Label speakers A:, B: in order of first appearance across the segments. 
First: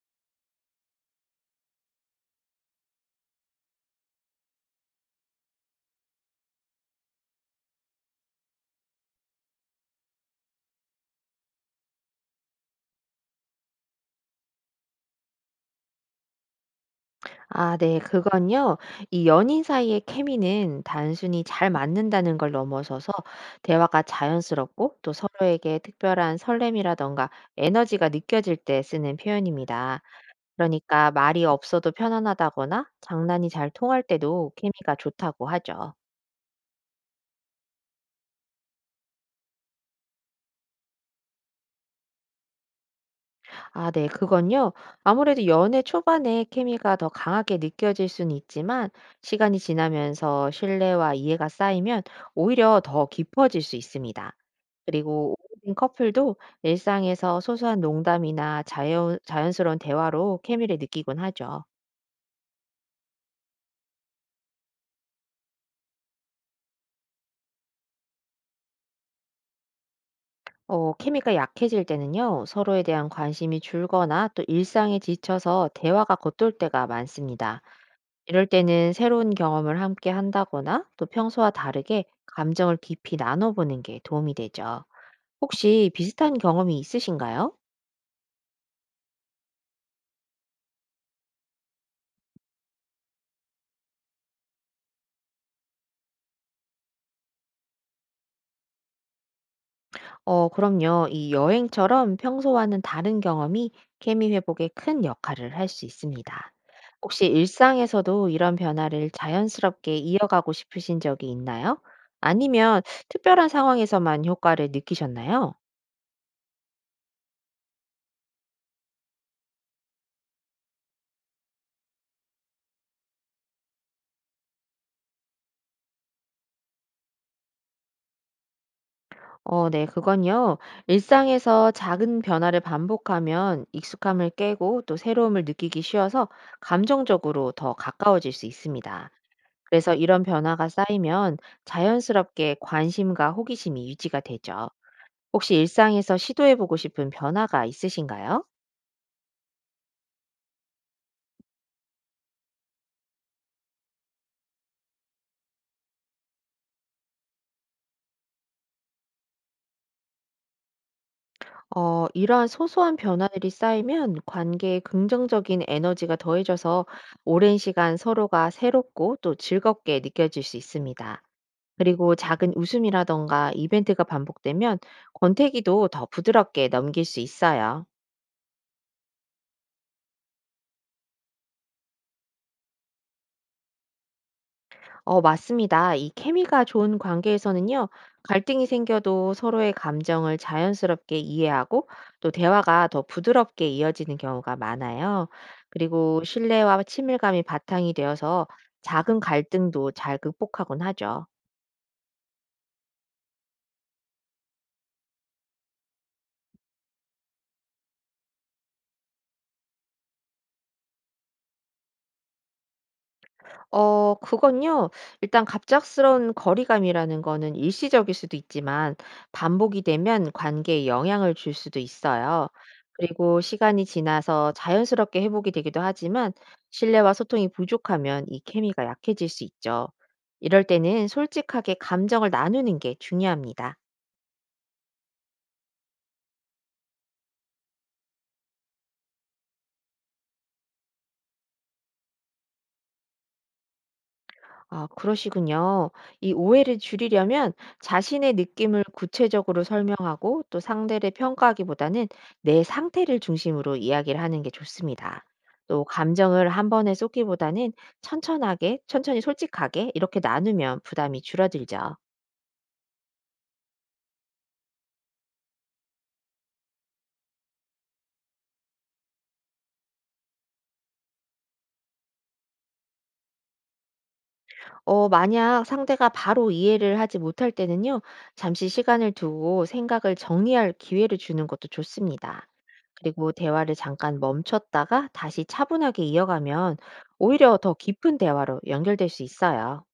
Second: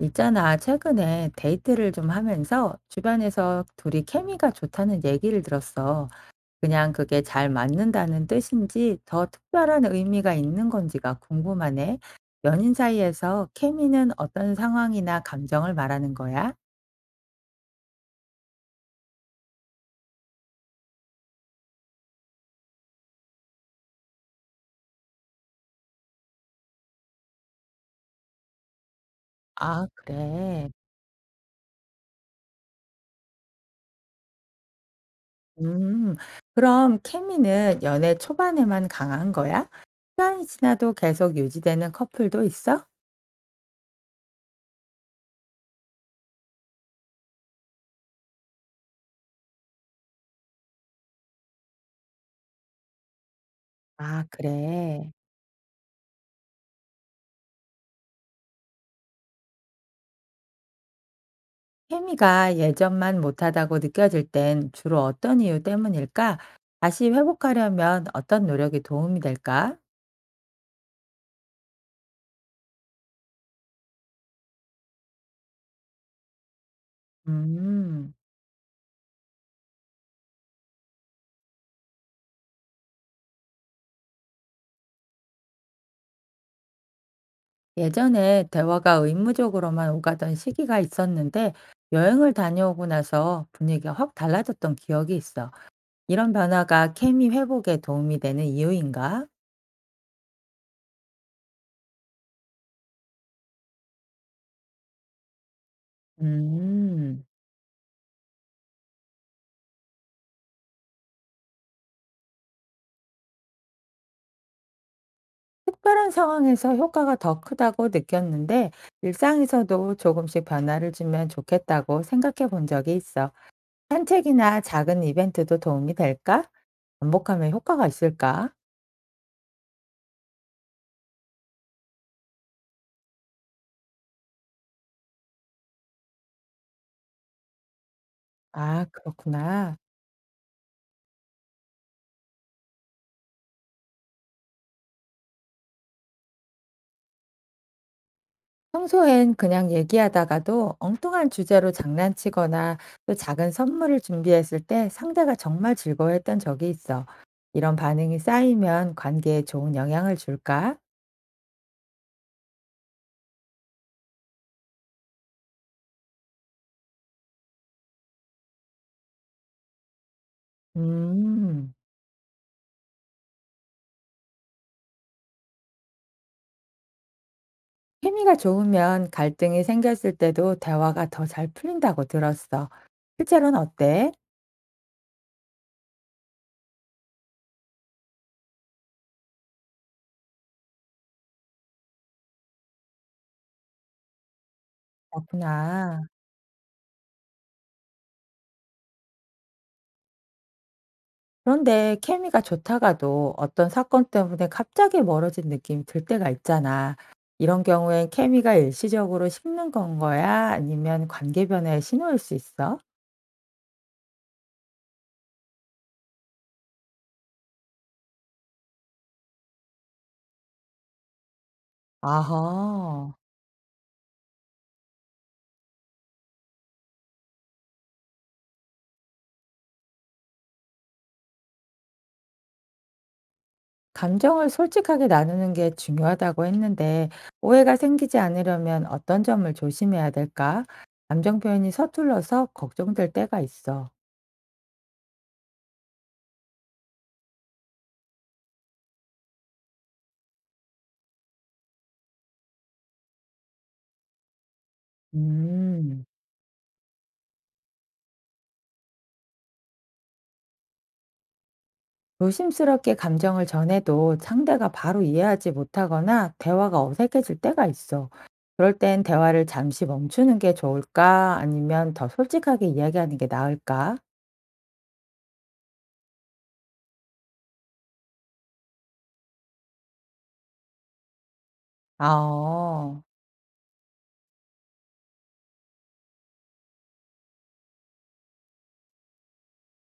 A: 있잖아, 최근에 데이트를 좀 하면서 주변에서 둘이 케미가 좋다는 얘기를 들었어. 그냥 그게 잘 맞는다는 뜻인지 더 특별한 의미가 있는 건지가 궁금하네. 연인 사이에서 케미는 어떤 상황이나 감정을 말하는 거야?
B: 아 네. 그건요. 이 연인 사이의 케미는 단순히 잘 맞는다는 걸 넘어서서 대화가 자연스럽고 또 서로에게 특별한 설렘이라든가 에너지가 느껴질 때 쓰는
A: 아,
B: 표현입니다.
A: 그래.
B: 그러니까 말이 없어도 편안하다거나 장난이 잘 통할 때도 케미가 좋다고 하죠.
A: 음, 그럼 케미는 연애 초반에만 강한 거야? 시간이 지나도 계속 유지되는 커플도 있어?
B: 아 네. 그건요. 아무래도 연애 초반에 케미가 더 강하게 느껴질 수는 있지만 시간이 지나면서 신뢰와 이해가 쌓이면 오히려 더 깊어질 수
A: 아,
B: 있습니다.
A: 그래.
B: 그리고 오래된 커플도 일상에서 소소한 농담이나 자연스러운 대화로 케미를 느끼곤 하죠.
A: 케미가 예전만 못하다고 느껴질 땐 주로 어떤 이유 때문일까? 다시 회복하려면 어떤 노력이 도움이 될까?
B: 어 케미가 약해질 때는요. 서로에 대한 관심이 줄거나 또 일상에 지쳐서 대화가 겉돌 때가 많습니다.
A: 음,
B: 이럴 때는 새로운 경험을 함께 한다거나 또 평소와 다르게 감정을 깊이 나눠보는 게 도움이 되죠. 혹시 비슷한 경험이 있으신가요?
A: 예전에 대화가 의무적으로만 오가던 시기가 있었는데 여행을 다녀오고 나서 분위기가 확 달라졌던 기억이 있어. 이런 변화가 케미 회복에 도움이 되는 이유인가?
B: 어, 그럼요. 이 여행처럼 평소와는 다른 경험이 케미 회복에 큰 역할을 할 수 있습니다.
A: 음,
B: 혹시 일상에서도 이런 변화를 자연스럽게 이어가고 싶으신 적이 있나요? 아니면 특별한 상황에서만 효과를 느끼셨나요?
A: 특별한 상황에서 효과가 더 크다고 느꼈는데 일상에서도 조금씩 변화를 주면 좋겠다고 생각해 본 적이 있어. 산책이나 작은 이벤트도 도움이 될까? 반복하면 효과가 있을까?
B: 어, 네, 그건요. 일상에서 작은 변화를 반복하면 익숙함을 깨고 또 새로움을 느끼기 쉬워서 감정적으로 더 가까워질 수
A: 아,
B: 있습니다.
A: 그렇구나.
B: 그래서 이런 변화가 쌓이면 자연스럽게 관심과 호기심이 유지가 되죠. 혹시 일상에서 시도해보고 싶은 변화가 있으신가요?
A: 평소엔 그냥 얘기하다가도 엉뚱한 주제로 장난치거나 또 작은 선물을 준비했을 때 상대가 정말 즐거워했던 적이 있어. 이런 반응이 쌓이면 관계에 좋은 영향을 줄까?
B: 어, 이러한 소소한 변화들이 쌓이면 관계에 긍정적인 에너지가 더해져서 오랜 시간 서로가 새롭고 또 즐겁게 느껴질 수 있습니다.
A: 음,
B: 그리고 작은 웃음이라던가 이벤트가 반복되면 권태기도 더 부드럽게 넘길 수 있어요.
A: 케미가 좋으면 갈등이 생겼을 때도 대화가 더 잘 풀린다고 들었어. 실제로는 어때?
B: 어, 맞습니다. 이 케미가 좋은 관계에서는요, 갈등이 생겨도 서로의 감정을 자연스럽게 이해하고 또 대화가 더 부드럽게 이어지는 경우가 많아요.
A: 그렇구나.
B: 그리고 신뢰와 친밀감이 바탕이 되어서 작은 갈등도 잘 극복하곤 하죠.
A: 그런데 케미가 좋다가도 어떤 사건 때문에 갑자기 멀어진 느낌이 들 때가 있잖아. 이런 경우엔 케미가 일시적으로 식는 건 거야? 아니면 관계 변화의 신호일 수 있어?
B: 어 그건요. 일단 갑작스러운 거리감이라는 거는 일시적일 수도 있지만 반복이 되면 관계에 영향을 줄 수도 있어요.
A: 아하.
B: 그리고 시간이 지나서 자연스럽게 회복이 되기도 하지만 신뢰와 소통이 부족하면 이 케미가 약해질 수 있죠. 이럴 때는 솔직하게 감정을 나누는 게 중요합니다.
A: 감정을 솔직하게 나누는 게 중요하다고 했는데, 오해가 생기지 않으려면 어떤 점을 조심해야 될까? 감정 표현이 서툴러서 걱정될 때가 있어.
B: 아, 그러시군요. 이 오해를 줄이려면 자신의 느낌을 구체적으로 설명하고 또 상대를 평가하기보다는 내 상태를 중심으로 이야기를 하는 게 좋습니다. 또
A: 음.
B: 감정을 한 번에 쏟기보다는 천천히 솔직하게 이렇게 나누면 부담이 줄어들죠.
A: 조심스럽게 감정을 전해도 상대가 바로 이해하지 못하거나 대화가 어색해질 때가 있어. 그럴 땐 대화를 잠시 멈추는 게 좋을까? 아니면 더 솔직하게 이야기하는 게 나을까?
B: 어, 만약 상대가 바로 이해를 하지 못할 때는요, 잠시 시간을 두고 생각을 정리할 기회를 주는 것도 좋습니다.
A: 아,
B: 그리고 대화를 잠깐 멈췄다가 다시 차분하게 이어가면 오히려 더 깊은 대화로 연결될 수 있어요.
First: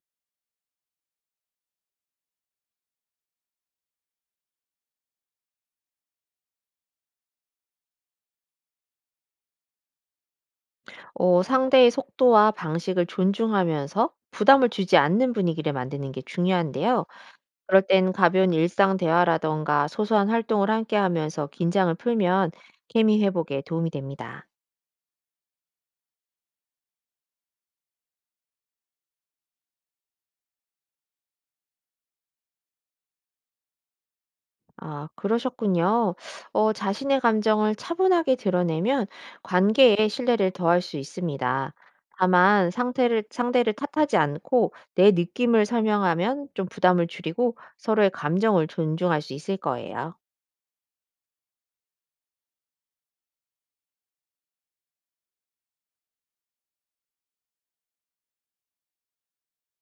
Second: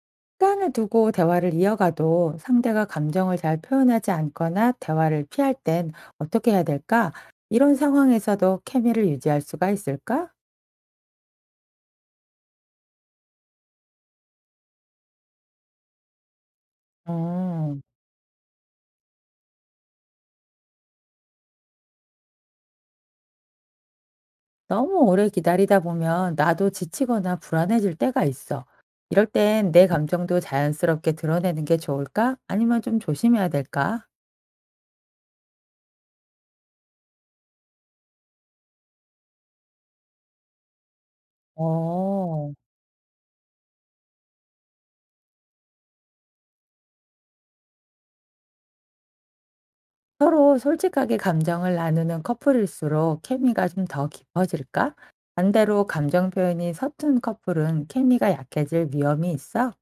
A: 시간을 두고 대화를 이어가도 상대가 감정을 잘 표현하지 않거나 대화를 피할 땐 어떻게 해야 될까? 이런 상황에서도 케미를 유지할 수가 있을까?
B: 어, 상대의 속도와 방식을 존중하면서 부담을 주지 않는 분위기를 만드는 게 중요한데요. 그럴
A: 음.
B: 땐 가벼운 일상 대화라던가 소소한 활동을 함께 하면서 긴장을 풀면 케미 회복에 도움이 됩니다.
A: 너무 오래 기다리다 보면 나도 지치거나 불안해질 때가 있어. 이럴 땐 내 감정도 자연스럽게 드러내는 게 좋을까? 아니면 좀 조심해야 될까?
B: 아, 그러셨군요. 어, 자신의 감정을 차분하게 드러내면 관계에 신뢰를 더할 수 있습니다.
A: 어,
B: 다만 상대를 탓하지 않고 내 느낌을 설명하면 좀 부담을 줄이고 서로의 감정을 존중할 수 있을 거예요.
A: 서로 솔직하게 감정을 나누는 커플일수록 케미가 좀 더 깊어질까? 반대로 감정 표현이 서툰 커플은 케미가 약해질 위험이 있어?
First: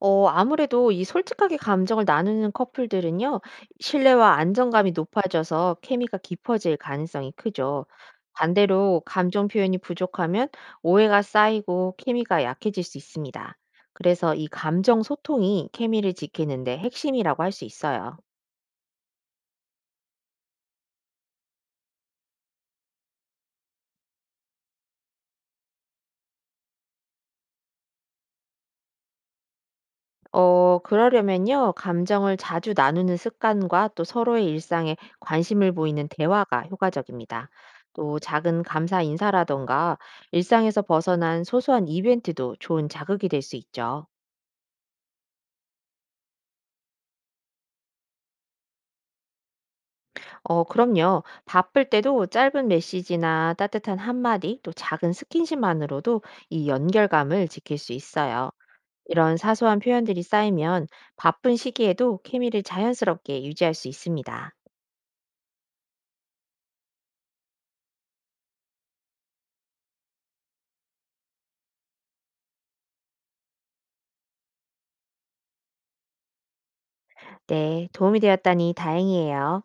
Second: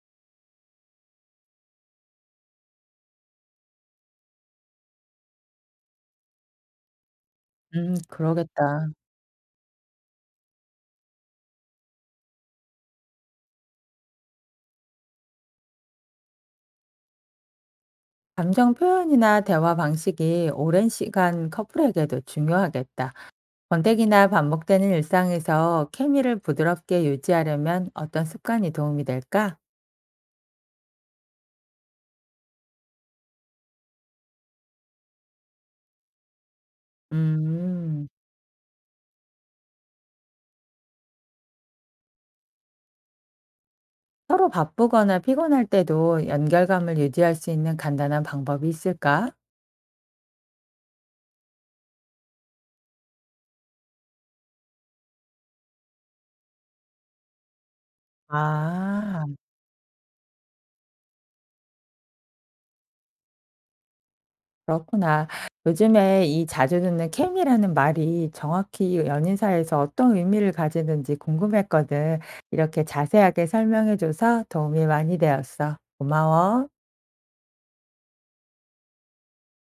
B: 어 아무래도 이 솔직하게 감정을 나누는 커플들은요. 신뢰와 안정감이 높아져서 케미가 깊어질 가능성이 크죠.
A: 그러겠다.
B: 반대로 감정 표현이 부족하면 오해가 쌓이고 케미가 약해질 수 있습니다. 그래서 이 감정 소통이 케미를 지키는 데 핵심이라고 할 수 있어요.
A: 감정 표현이나 대화 방식이 오랜 시간 커플에게도 중요하겠다. 권태기나 반복되는 일상에서 케미를 부드럽게 유지하려면 어떤 습관이 도움이 될까?
B: 어, 그러려면요, 감정을 자주 나누는 습관과 또 서로의 일상에 관심을 보이는 대화가 효과적입니다.
A: 음,
B: 또 작은 감사 인사라던가 일상에서 벗어난 소소한 이벤트도 좋은 자극이 될 수 있죠.
A: 서로 바쁘거나 피곤할 때도 연결감을 유지할 수 있는 간단한 방법이 있을까?
B: 어, 그럼요. 바쁠 때도 짧은 메시지나 따뜻한 한마디, 또 작은 스킨십만으로도 이 연결감을 지킬 수 있어요.
A: 아,
B: 이런 사소한 표현들이 쌓이면 바쁜 시기에도 케미를 자연스럽게 유지할 수 있습니다.
A: 그렇구나. 요즘에 이 자주 듣는 케미라는 말이 정확히 연인 사이에서 어떤 의미를 가지는지 궁금했거든. 이렇게 자세하게 설명해줘서 도움이 많이 되었어. 고마워.
B: 네, 도움이 되었다니 다행이에요.